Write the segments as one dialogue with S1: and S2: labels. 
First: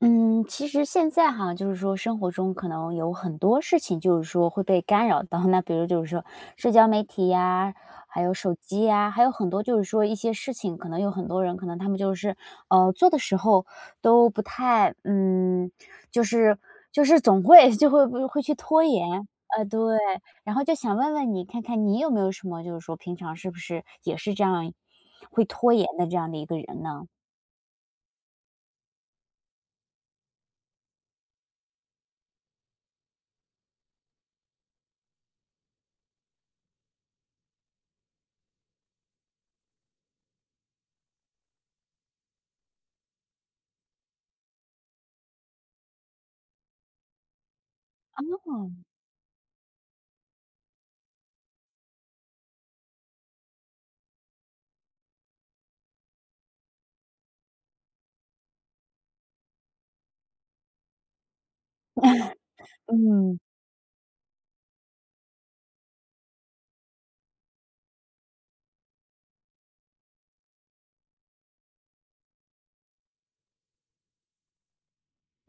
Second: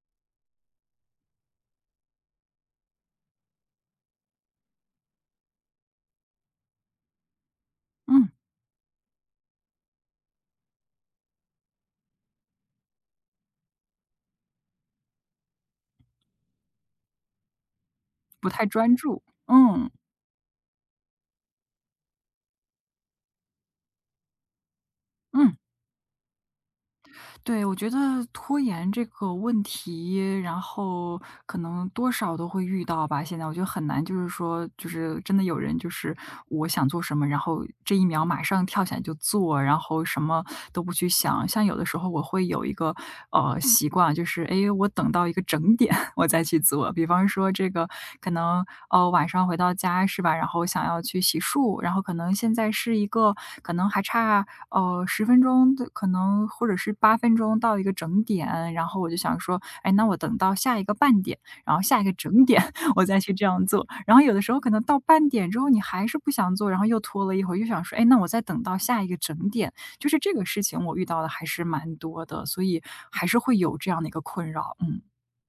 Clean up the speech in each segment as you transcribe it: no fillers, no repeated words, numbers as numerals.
S1: 嗯，其实现在哈，就是说生活中可能有很多事情，就是说会被干扰到。那比如就是说社交媒体呀，还
S2: 嗯，
S1: 有手机呀，还有很多就是说一些事情，可能有很多人可能他们就是做的时候都不太,就是就是总会 就会
S2: 不
S1: 去
S2: 太
S1: 拖
S2: 专注。
S1: 延。
S2: 嗯，
S1: 对，然后就想问问你，看看你有没有什么，就是说平常是不是也是这样会
S2: 嗯，
S1: 拖延的这样的一个人呢？
S2: 对，我觉得拖延这个问题，然后可能多少都会遇到吧。现在我觉得很难，就是说，就是真的有人就是我想做什么，然后这一秒马上跳起来就做，然后什么都不去想。像有的时候我会有一个习惯，就是哎诶，我等到一个整点 我再去做。比方说这个可能
S1: 哦，
S2: 晚上回到家是吧，然后想要去洗漱，然后可能现在是一个可能还差十分钟的可能或者是8分钟到一个整点，然后我就想说，哎，那我等到下一个半点，然后下一个整点 我再去这样做。然后有的时候可能到半点之后你还是不想做，然后又拖了一会儿，又想说，哎，那我再等到下一个整点。就是这个事情我遇到的还是蛮多的，所以还是会有这样的一个困扰，嗯。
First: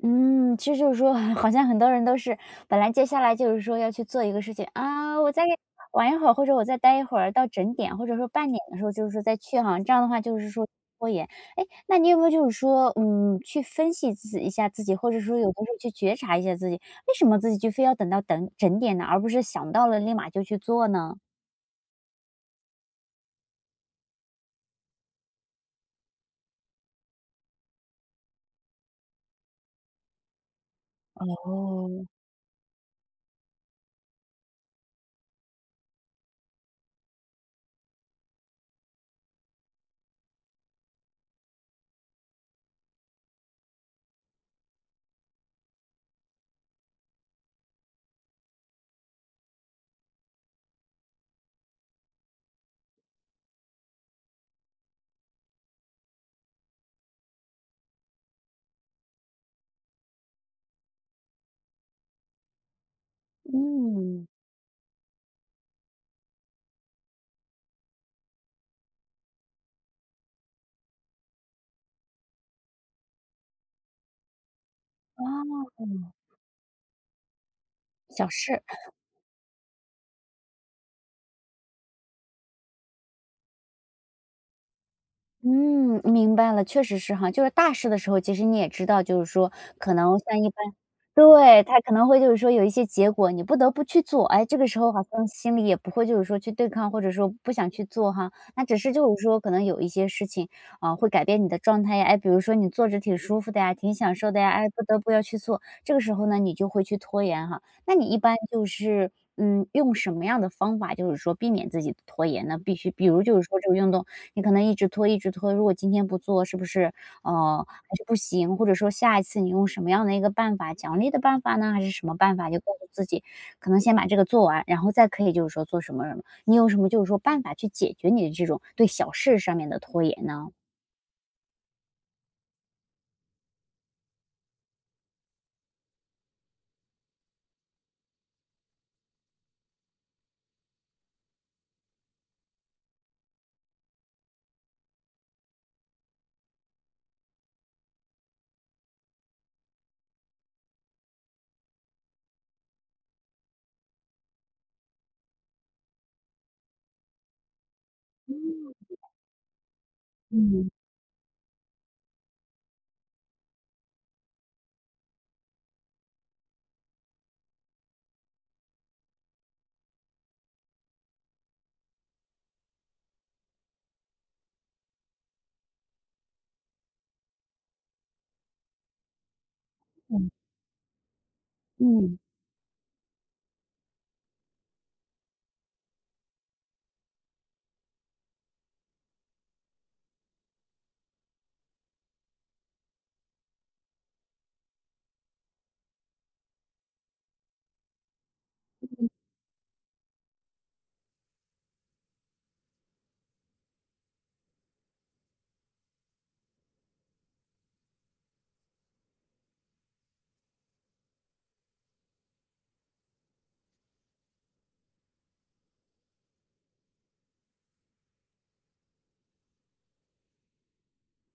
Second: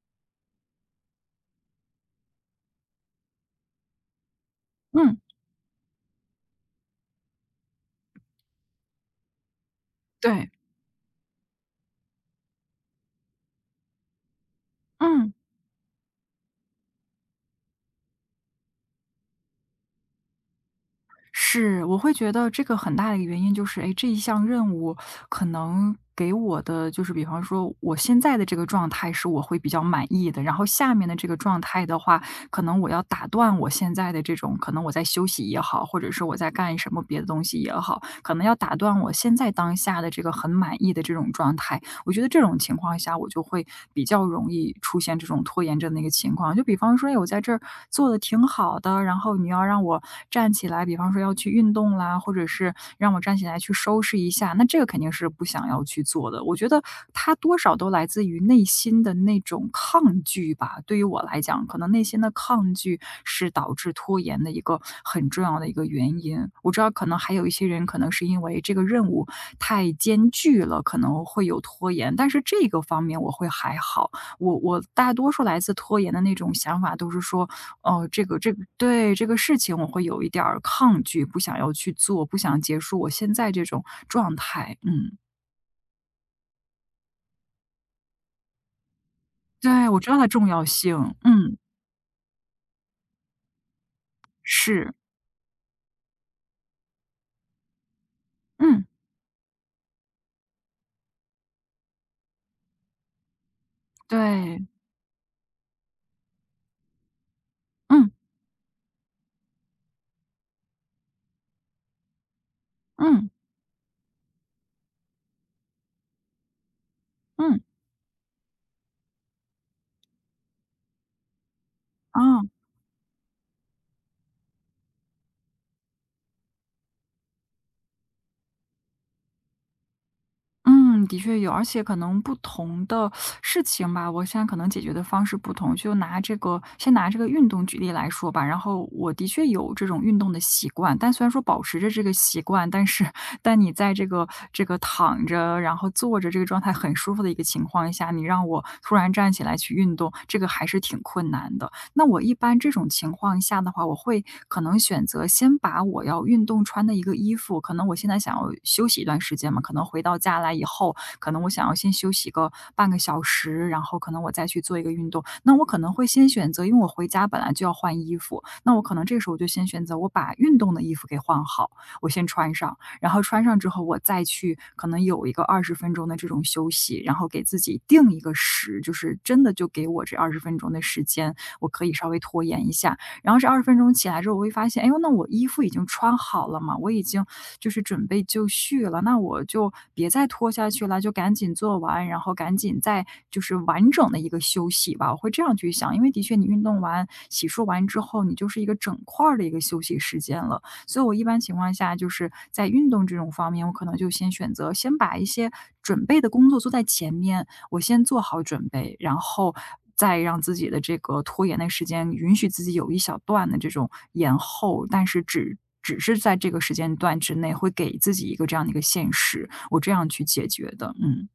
S1: 嗯，其实就是说，好像很多人都是本来接下来就是说要去做一个事情
S2: 嗯，
S1: 啊，我再玩一会儿，或者我再待一会儿到整点，或者说半点的时候，就是说再去哈，这样的话就
S2: 对，
S1: 是说拖延。哎，那你有没有就是说，去分析自己一下自己，或者
S2: 嗯。
S1: 说有的时候去觉察一下自己，为什么自己就非要等到等整点呢，而不是想到了立马就去做呢？
S2: 是，我会觉得这个很大的一个原因就是，哎，这一项任务可能给我的就是比方说我现在的这个状态是我会比较满意的，然后下面的这个状态的
S1: 哦，
S2: 话，可能我要打断我现在的这种可能我在休息也好，或者是我在干什么别的东西也好，可能要打断我现在当下的这个很满意的这种状态，我觉得这种情况下，我就会比较容易出现这种拖延症的一个情况。就比方说，哎，我在这儿做的挺好的，然后你要让我站起来，比方说要去运动啦，或者是让我站起来去收拾一下，那这个肯定是不想要去做的。我觉得它多少都来自于内心的那种抗拒吧。对于我来讲，可能内心的抗拒是导致拖
S1: 嗯，
S2: 延的一个很重要的一个原因。我知道可能还有一些人可能是因为这个任务太艰巨了，可能会有拖延，但是这个方面我会还好。我大多数来自
S1: 哦，
S2: 拖延的那种想法都是说，哦，这
S1: 小
S2: 个这
S1: 事。
S2: 个对这个事情我会有一点儿抗拒，不想要去做，不想结束我现在这种状态。嗯，
S1: 嗯，明白了，确实是哈。就是大事的时候，其实你也知道，就是说
S2: 对，
S1: 可
S2: 我知道
S1: 能
S2: 它
S1: 像
S2: 重
S1: 一般
S2: 要性，嗯。
S1: 对，他可能会就是说有一些结果，你不得不去做。哎，这个时候
S2: 是，
S1: 好像心里也不会就是说去对抗，或者说不想去做哈。那只
S2: 嗯，
S1: 是就是说可能有一些事情啊、会改变你的状态呀。哎，比如说你坐着挺舒服的呀，挺享受的呀，
S2: 对，
S1: 哎，不得不要去做。这个时候呢，你就会去拖延哈。那你
S2: 嗯，
S1: 一般就是。嗯，用什么样的方法，就是说避免自己的拖延呢？必须，比如
S2: 嗯，
S1: 就是说这个运动你可能一直拖一直拖，如果今天不做，是不是
S2: 嗯，
S1: 还是不行？或者说下一次你用什么样的一个办法，奖励的办法呢，还是什么
S2: 啊，
S1: 办法？就告诉自己，可能先把这个做完，然后再可以就是说做什么什么。你有什么就是说办法去解决你的这种对小事上面的拖延呢？
S2: 嗯，的确有，而且可能不同的事情吧，我现在可能解决的方式不同。就拿这个先拿这个运动举例来说吧，然后我的确有这种运动的习惯，但虽然说保持着这个习惯，但是但你在这个这个躺着，然后坐着这个状态很舒服的一个情况下，你让我突然站起来去运动，这个还是挺困难的。那我一般这种情况下的话，我会可能选择先把我要运动穿的一个衣服，可能我现在想要休息一段时间嘛，可能回到家来以
S1: 嗯
S2: 后，可能我想要先休息个半个小时，然后可能我再去做一个运动。那我可能会先选择，因为我回家本来就要换衣服，那我可能这个时候我就先选择我把运动的衣服给换好，我先穿上，然后穿上之后我再去可能有一个二十分钟的这种休息，然后给自己定一个时，就是真的就给我这
S1: 嗯
S2: 二十分钟的时间。我可以稍
S1: 嗯，
S2: 微拖延一下。然后这二十分钟起来之后，我会发现，哎呦，那我衣服已经穿好了嘛，我已经就是准备就绪了，那我就别再拖下去了，就赶紧做完，然后赶紧再就是完整的一个休息吧。我会这样去想，因为的确你运动完、洗漱完之后，你就是一个整块儿的一个休息时间了。所以我一般情况下就是在运动这种方面，我可能就先选择先把一些准备的工作做在前面，我先做好准备，然后再让自己的这个拖延的时间，允许自己有一小段的这种延后，但是只是在这个时间段之内，会给自己一个这样的一个限时，我这样去解决的，嗯。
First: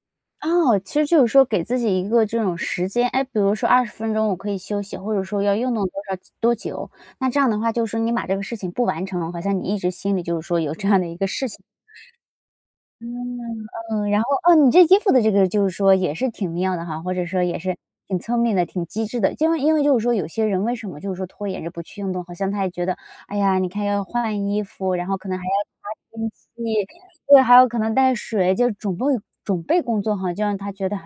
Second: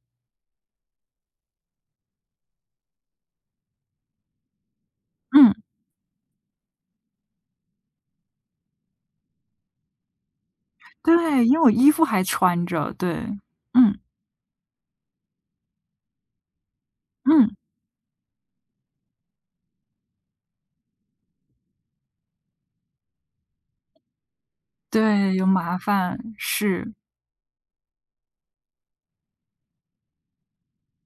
S1: 哦，其实就是说给自己一个这种时间，哎，比如说20分钟我可以休息，或者说
S2: 嗯，
S1: 要运动多少多久，那这样的话，就是说你把这个事情不完成，好像你一直心里就是说有这样的一个
S2: 对，
S1: 事
S2: 因
S1: 情。
S2: 为我衣服还穿着，对，
S1: 嗯
S2: 嗯，
S1: 嗯，然后哦，你这衣服的这个就是说也是挺妙的哈，或者说
S2: 嗯，
S1: 也是挺聪明的、挺机智的。因为就是说有些人为什么就是说拖延着不去运动，好像他也觉得，哎呀，你看要换衣服，然后可
S2: 对，
S1: 能
S2: 有
S1: 还要
S2: 麻
S1: 擦
S2: 烦，
S1: 天气，
S2: 是，
S1: 对，还有可能带水，就准备工作哈，就让他觉得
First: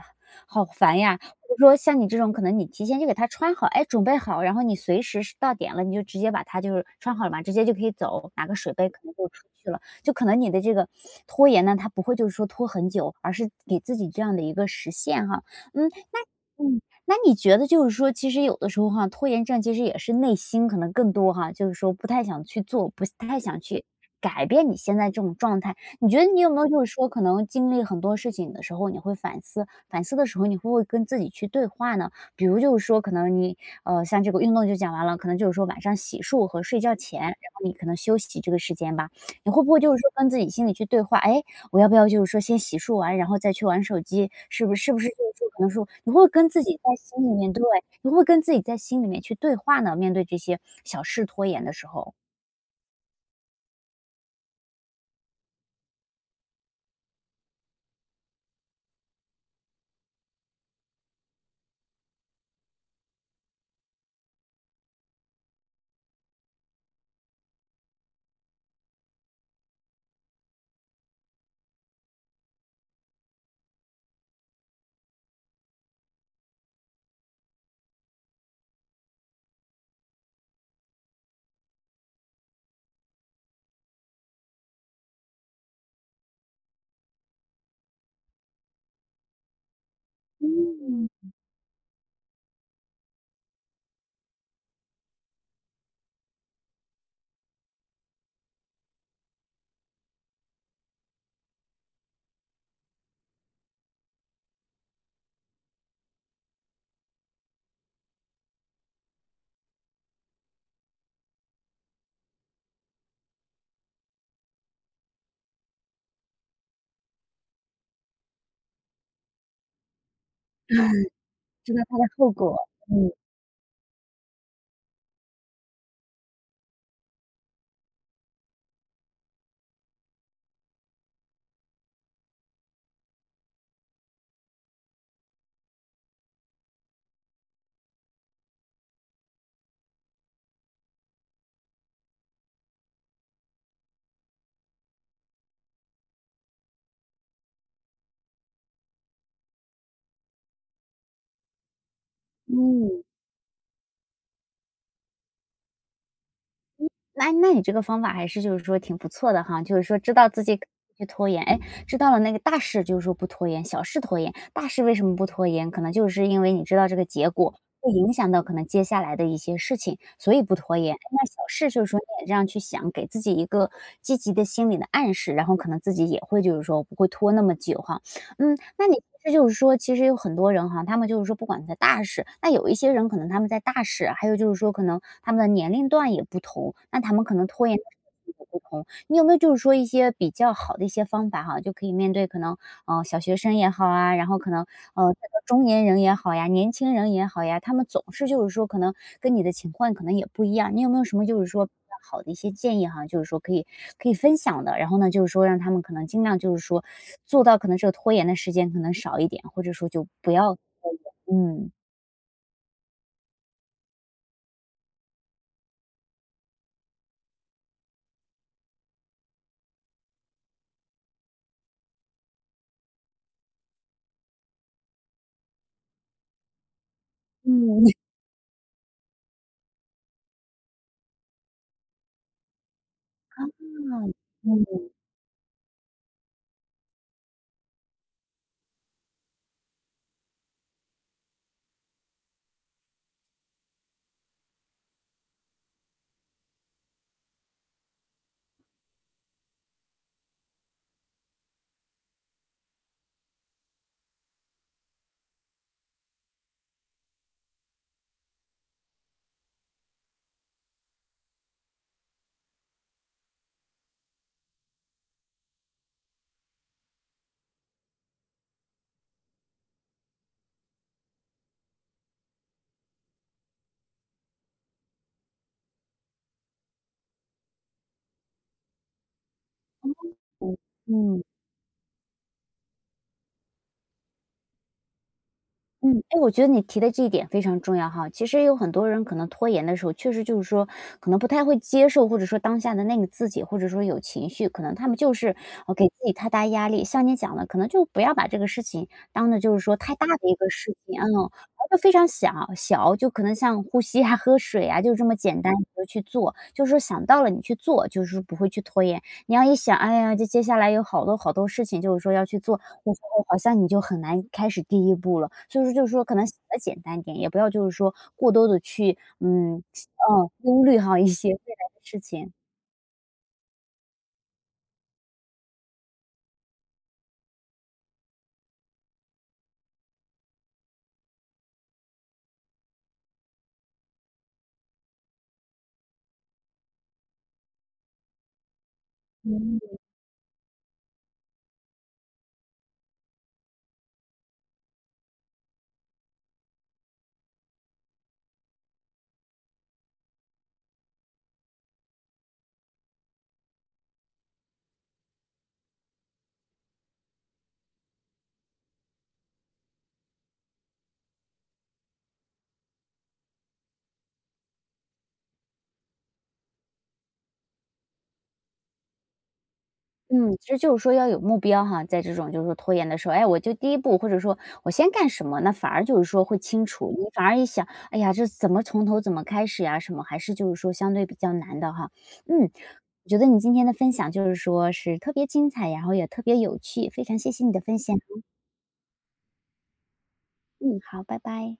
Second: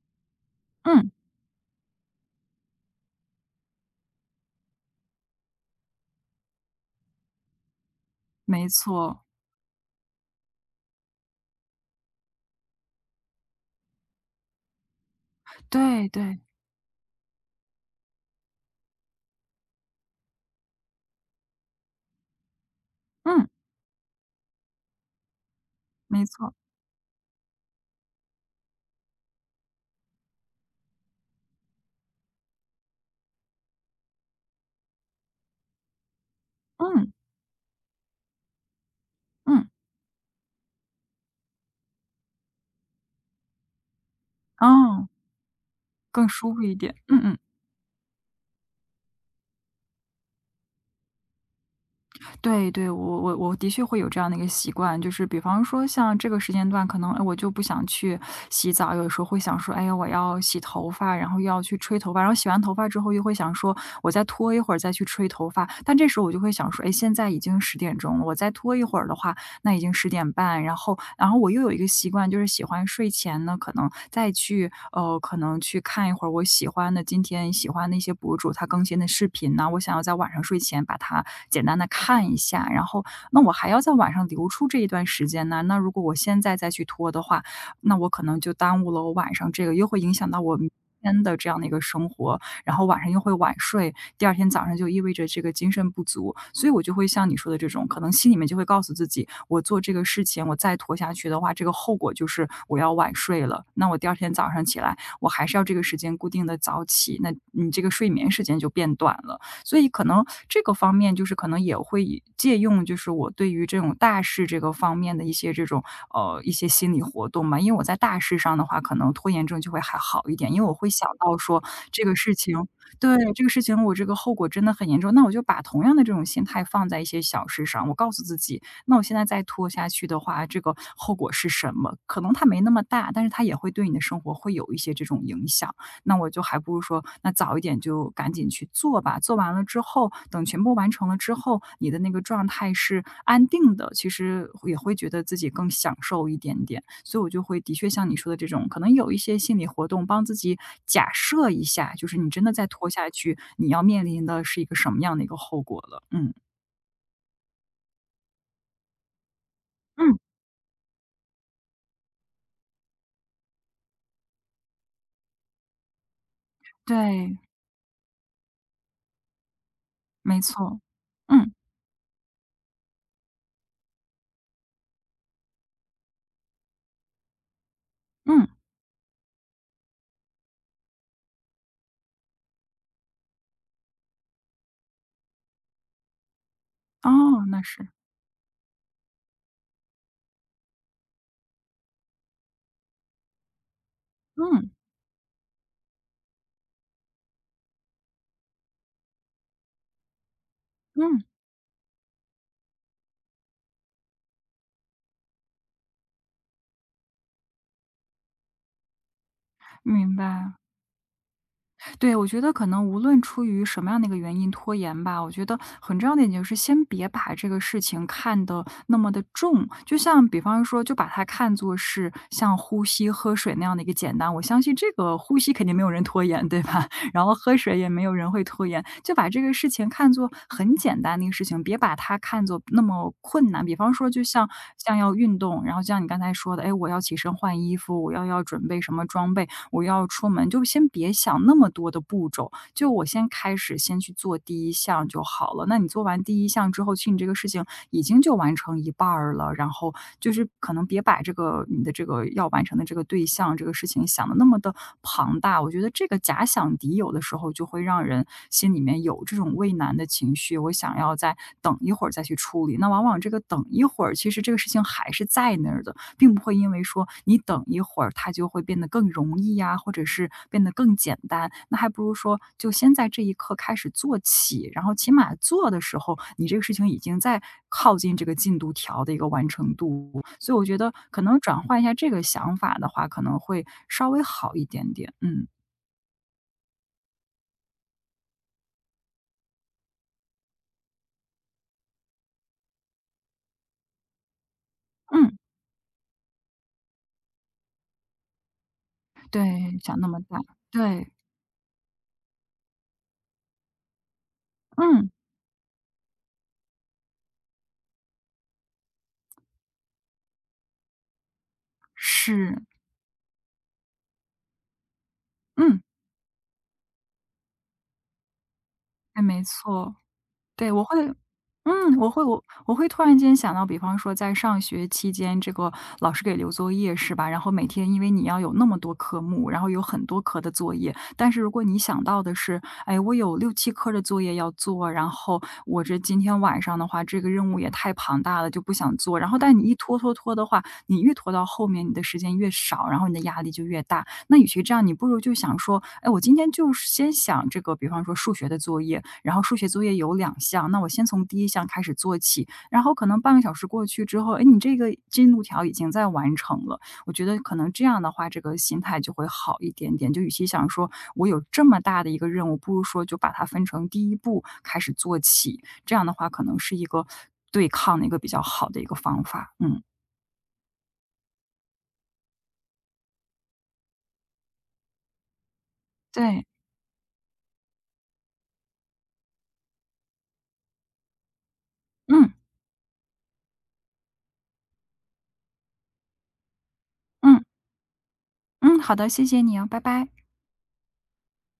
S1: 好烦
S2: 嗯，
S1: 呀。或者说像你这种，可能你提前就给他穿好，哎，准备好，然后你随时是到点了，你就直接把它就是穿好了嘛，直接就可以走，拿个
S2: 没
S1: 水杯可能
S2: 错，
S1: 就出去了。就可能你的这个拖延呢，它不会就是说拖很久，而是给自己这样的一个时限哈。嗯，
S2: 对对，
S1: 嗯，那你觉得就是说，其实有的时候哈，拖延症其实也是内心可能更多哈，就是说不太想去做，不太
S2: 嗯，
S1: 想去改变你现在这种状态。你觉
S2: 没
S1: 得你有
S2: 错，
S1: 没有就是说，可能经历很多事情的时候，你会反思，反思的时候，你会不会跟自己去对话呢？比如就是说，可能你,像这个运动就讲完了，可能就是说晚上洗漱和睡觉
S2: 嗯，
S1: 前，然后你可能休息这个时间吧，你会
S2: 嗯，
S1: 不会就是说跟自己心里去对话？哎，我要不要就是说先洗漱完，然后再去玩手机？是不是是不
S2: 哦，
S1: 是就是说可能说你会不
S2: 更
S1: 会跟
S2: 舒服
S1: 自
S2: 一
S1: 己
S2: 点，
S1: 在
S2: 嗯
S1: 心里
S2: 嗯。
S1: 面对，你会不会跟自己在心里面去对话呢？面对这些小事拖延的时候。
S2: 对对，我的确会有这样的一个习惯，就是比方说像这个时间段，可能哎我就不想去洗澡，有时候会想说，哎呀我要洗头发，然后又要去吹头发，然后洗完头发之后又会想说，我再拖一会儿再去吹头发，但这时候我就会想说，哎现在已经10点钟了，我再拖一会儿的话，那已经10点半，然后我又有一个习惯，就是喜欢睡前呢，可能再去可能去看一会儿我喜欢的今天喜欢的一些博主他更新的视频呢，我想要在晚上睡前把它简单的看一下，然后那我还要在晚上留出这一段时间呢，那如果我现在再去拖的话，那我可能就耽误了我晚上这个，又会影响到我明
S1: 嗯，
S2: 天的这样的一个生活，然后晚上又会晚睡，第二天早上就意味着这个精神不足，所以我就会像你说的这种，可能心里面就会告诉自己，我做这个事情，我再拖下去的话，这个后果就是我要晚睡了。那我第二天早上起来，我还是要这个时间固定的早起，那你这个睡眠时间就变短了。所以可能这个方面就是可能也会以借用，就是我对于这种大事这个方面的一些这种一些心理活动嘛。因为我在大事上的话，可能拖延症就会还好一点，因为我会想到说
S1: 知道它的
S2: 这个
S1: 后
S2: 事
S1: 果，
S2: 情，
S1: 嗯，
S2: 对这个事情我这个后果真的很严重，那我就把同样的这种心态放在一些小事上，我告诉自己，那我现在再拖下去的话，这个后果是什么？可能它没那么大，但是它也会对你的生活会有一些这种影响。那我就还不如说，那早一点就赶紧去做吧。做完了之后，等全部完成了之后，你的那个状态是安定的，其实也会觉得自己更享受一点点。所以我就会的确像你说的这种，可能有一些心理活动，帮自己假设一下，就是你真的再拖
S1: 嗯。
S2: 下去，你要面临的是一个什么样的一个后果了。嗯，
S1: 那那你这个方法还是就是说挺不错的哈，就是说知
S2: 嗯，
S1: 道自己可以去拖延，哎，知道了那个大事就是说不拖延，小事拖延，大事为什么不拖延？可能就是因为你知道这个结
S2: 对，
S1: 果会影响到可能接下来的一些事情，所
S2: 没
S1: 以不拖
S2: 错，
S1: 延。哎那小
S2: 嗯，
S1: 事就是说你也这样去想，给自己一个积极的心理的暗示，然后可能自己也会就是说不会拖那么久哈。
S2: 嗯，
S1: 嗯，那你其实就是说，其实有很多人哈，他们就是说不管在大事，那有一些人可能他们在大事，还有就是说可能他们的年龄段也不同，那他们可
S2: 哦，
S1: 能
S2: 那
S1: 拖延的
S2: 是，
S1: 时间也不同。你有没有就是说一些比较好的一些方法哈，就可以面对可能，小学生也好啊，然后可能，
S2: 嗯，
S1: 呃，这个中年人也好呀，年轻人也好呀，他们总是就是说可能跟你的情况可能也不一样，你有没有什
S2: 嗯，
S1: 么就是说比较好的一些建议哈，就是说可以可以分享的，然后呢，就是说让他们可能尽量就是说做到可能这个拖延的时间可能少一点，或者说就
S2: 明
S1: 不
S2: 白。
S1: 要拖延。
S2: 对，我觉得可能无论出于什么样的一个原因拖延吧，我觉得很重要的一点就是先别把这个事情看得那么的重。就像比方说，就把它看作是像呼吸、喝水那样的一个简单。我相信这个呼吸肯定没有人拖延，对吧？然后喝水也没有人会拖延，就把这个事情看作很简单的一个事情，别把它看作那么困难。比方说，就像
S1: 嗯 嗯。
S2: 像要运动，然后就像你刚才说的，哎，我要起身换衣服，我要准备什么装备，我要出门，就先别想那么多的步骤，就我先开始先去做第一项就好了。那你做完第一项之后，其实你这个事情已经就完成一半儿了。然后就是可能别把这个你的这个要完成的这个对象这个事情想的那么的庞大，我觉得这个假想敌有的时候就会让人心里面有这种畏难的情绪，我想要再等一会儿再去处理。那往往这个等一会儿，其实这个事情还是在那儿的，并不会因为说你等一会儿它就会变得更容易呀，或者是变得更简单。那还不如说就先在这一刻开始做起，然后起码做的时候，你这个事情已经在靠近这个进度条的一个完成度。所
S1: 嗯，
S2: 以我觉得可
S1: 嗯。
S2: 能转换一下这个想法的话，可能会稍微好一点点。嗯，
S1: 嗯，哎，我觉得你提的这一点非常重要哈。其实有很多人可能拖延的时候，确实就是说可能不太会接受，或者说当下的那个自己，或者说有情绪，可能他们就
S2: 嗯，
S1: 是呃给自己太大压力。像你讲的，可能就不要把这个事情当的就是说
S2: 对，
S1: 太
S2: 想
S1: 大
S2: 那么
S1: 的一
S2: 大，
S1: 个事情，
S2: 对，
S1: 嗯，而是非常小，就可能像呼吸啊、喝水啊，就这
S2: 嗯，
S1: 么简单，你就去做，就是说想到了你去做，就是不会去拖延。你要一想，哎呀，这接下来有好多好多事情，就是说要去做，
S2: 是，
S1: 我说，好像你就很难开始第一步了。所以说
S2: 嗯，
S1: 就是说可能想的简单点，也不要就是说过多的去，
S2: 对，没
S1: 嗯，
S2: 错。
S1: 嗯，忧
S2: 对，
S1: 虑
S2: 我
S1: 哈一
S2: 会
S1: 些未来的
S2: 嗯，
S1: 事
S2: 我会
S1: 情。
S2: 我我会突然间想到，比方说在上学期间，这个老师给留作业是吧？然后每天因为你要有那么多科目，然后有很多科的作业，但是如果你想到的是，哎，我有六七科的作业要做，然后我这今天晚上的话，这个任务也太庞大了，就不想做。然后但
S1: 嗯
S2: 你一拖拖拖的话，你越拖到后面，你的时间越少，然后你的压力就越大。那与其这样，你不如就想说，哎，我今天就是先想这个，比方说数学的作业，然后数学作业有2项，那我先从第一项开始做起。然后可能半个小时过去之后，哎，你这个进度条已经在完成了。我觉得可能这样的话，这个心态就会好一点点。就与其想说我有这么大的一个任务，不如说就把它分成第一步开始做起，这样的话可能是一个对抗的一个比较好的一个方法。嗯，
S1: 嗯，其实就是说要有目标哈，在这种就是说拖延的时候，哎，我就第一步，或者说我先干什么，那反而就是说会
S2: 对，
S1: 清楚。你反而一想，哎呀，这怎么从头怎么开始呀？什么还是就是说相对比较难的哈。
S2: 嗯，
S1: 嗯，我觉得你今天的分享就是说是特别精彩，然后也特别有趣，非常谢
S2: 嗯，
S1: 谢你的分享。
S2: 嗯，好的，谢谢你啊，拜拜。
S1: 嗯，好，拜拜。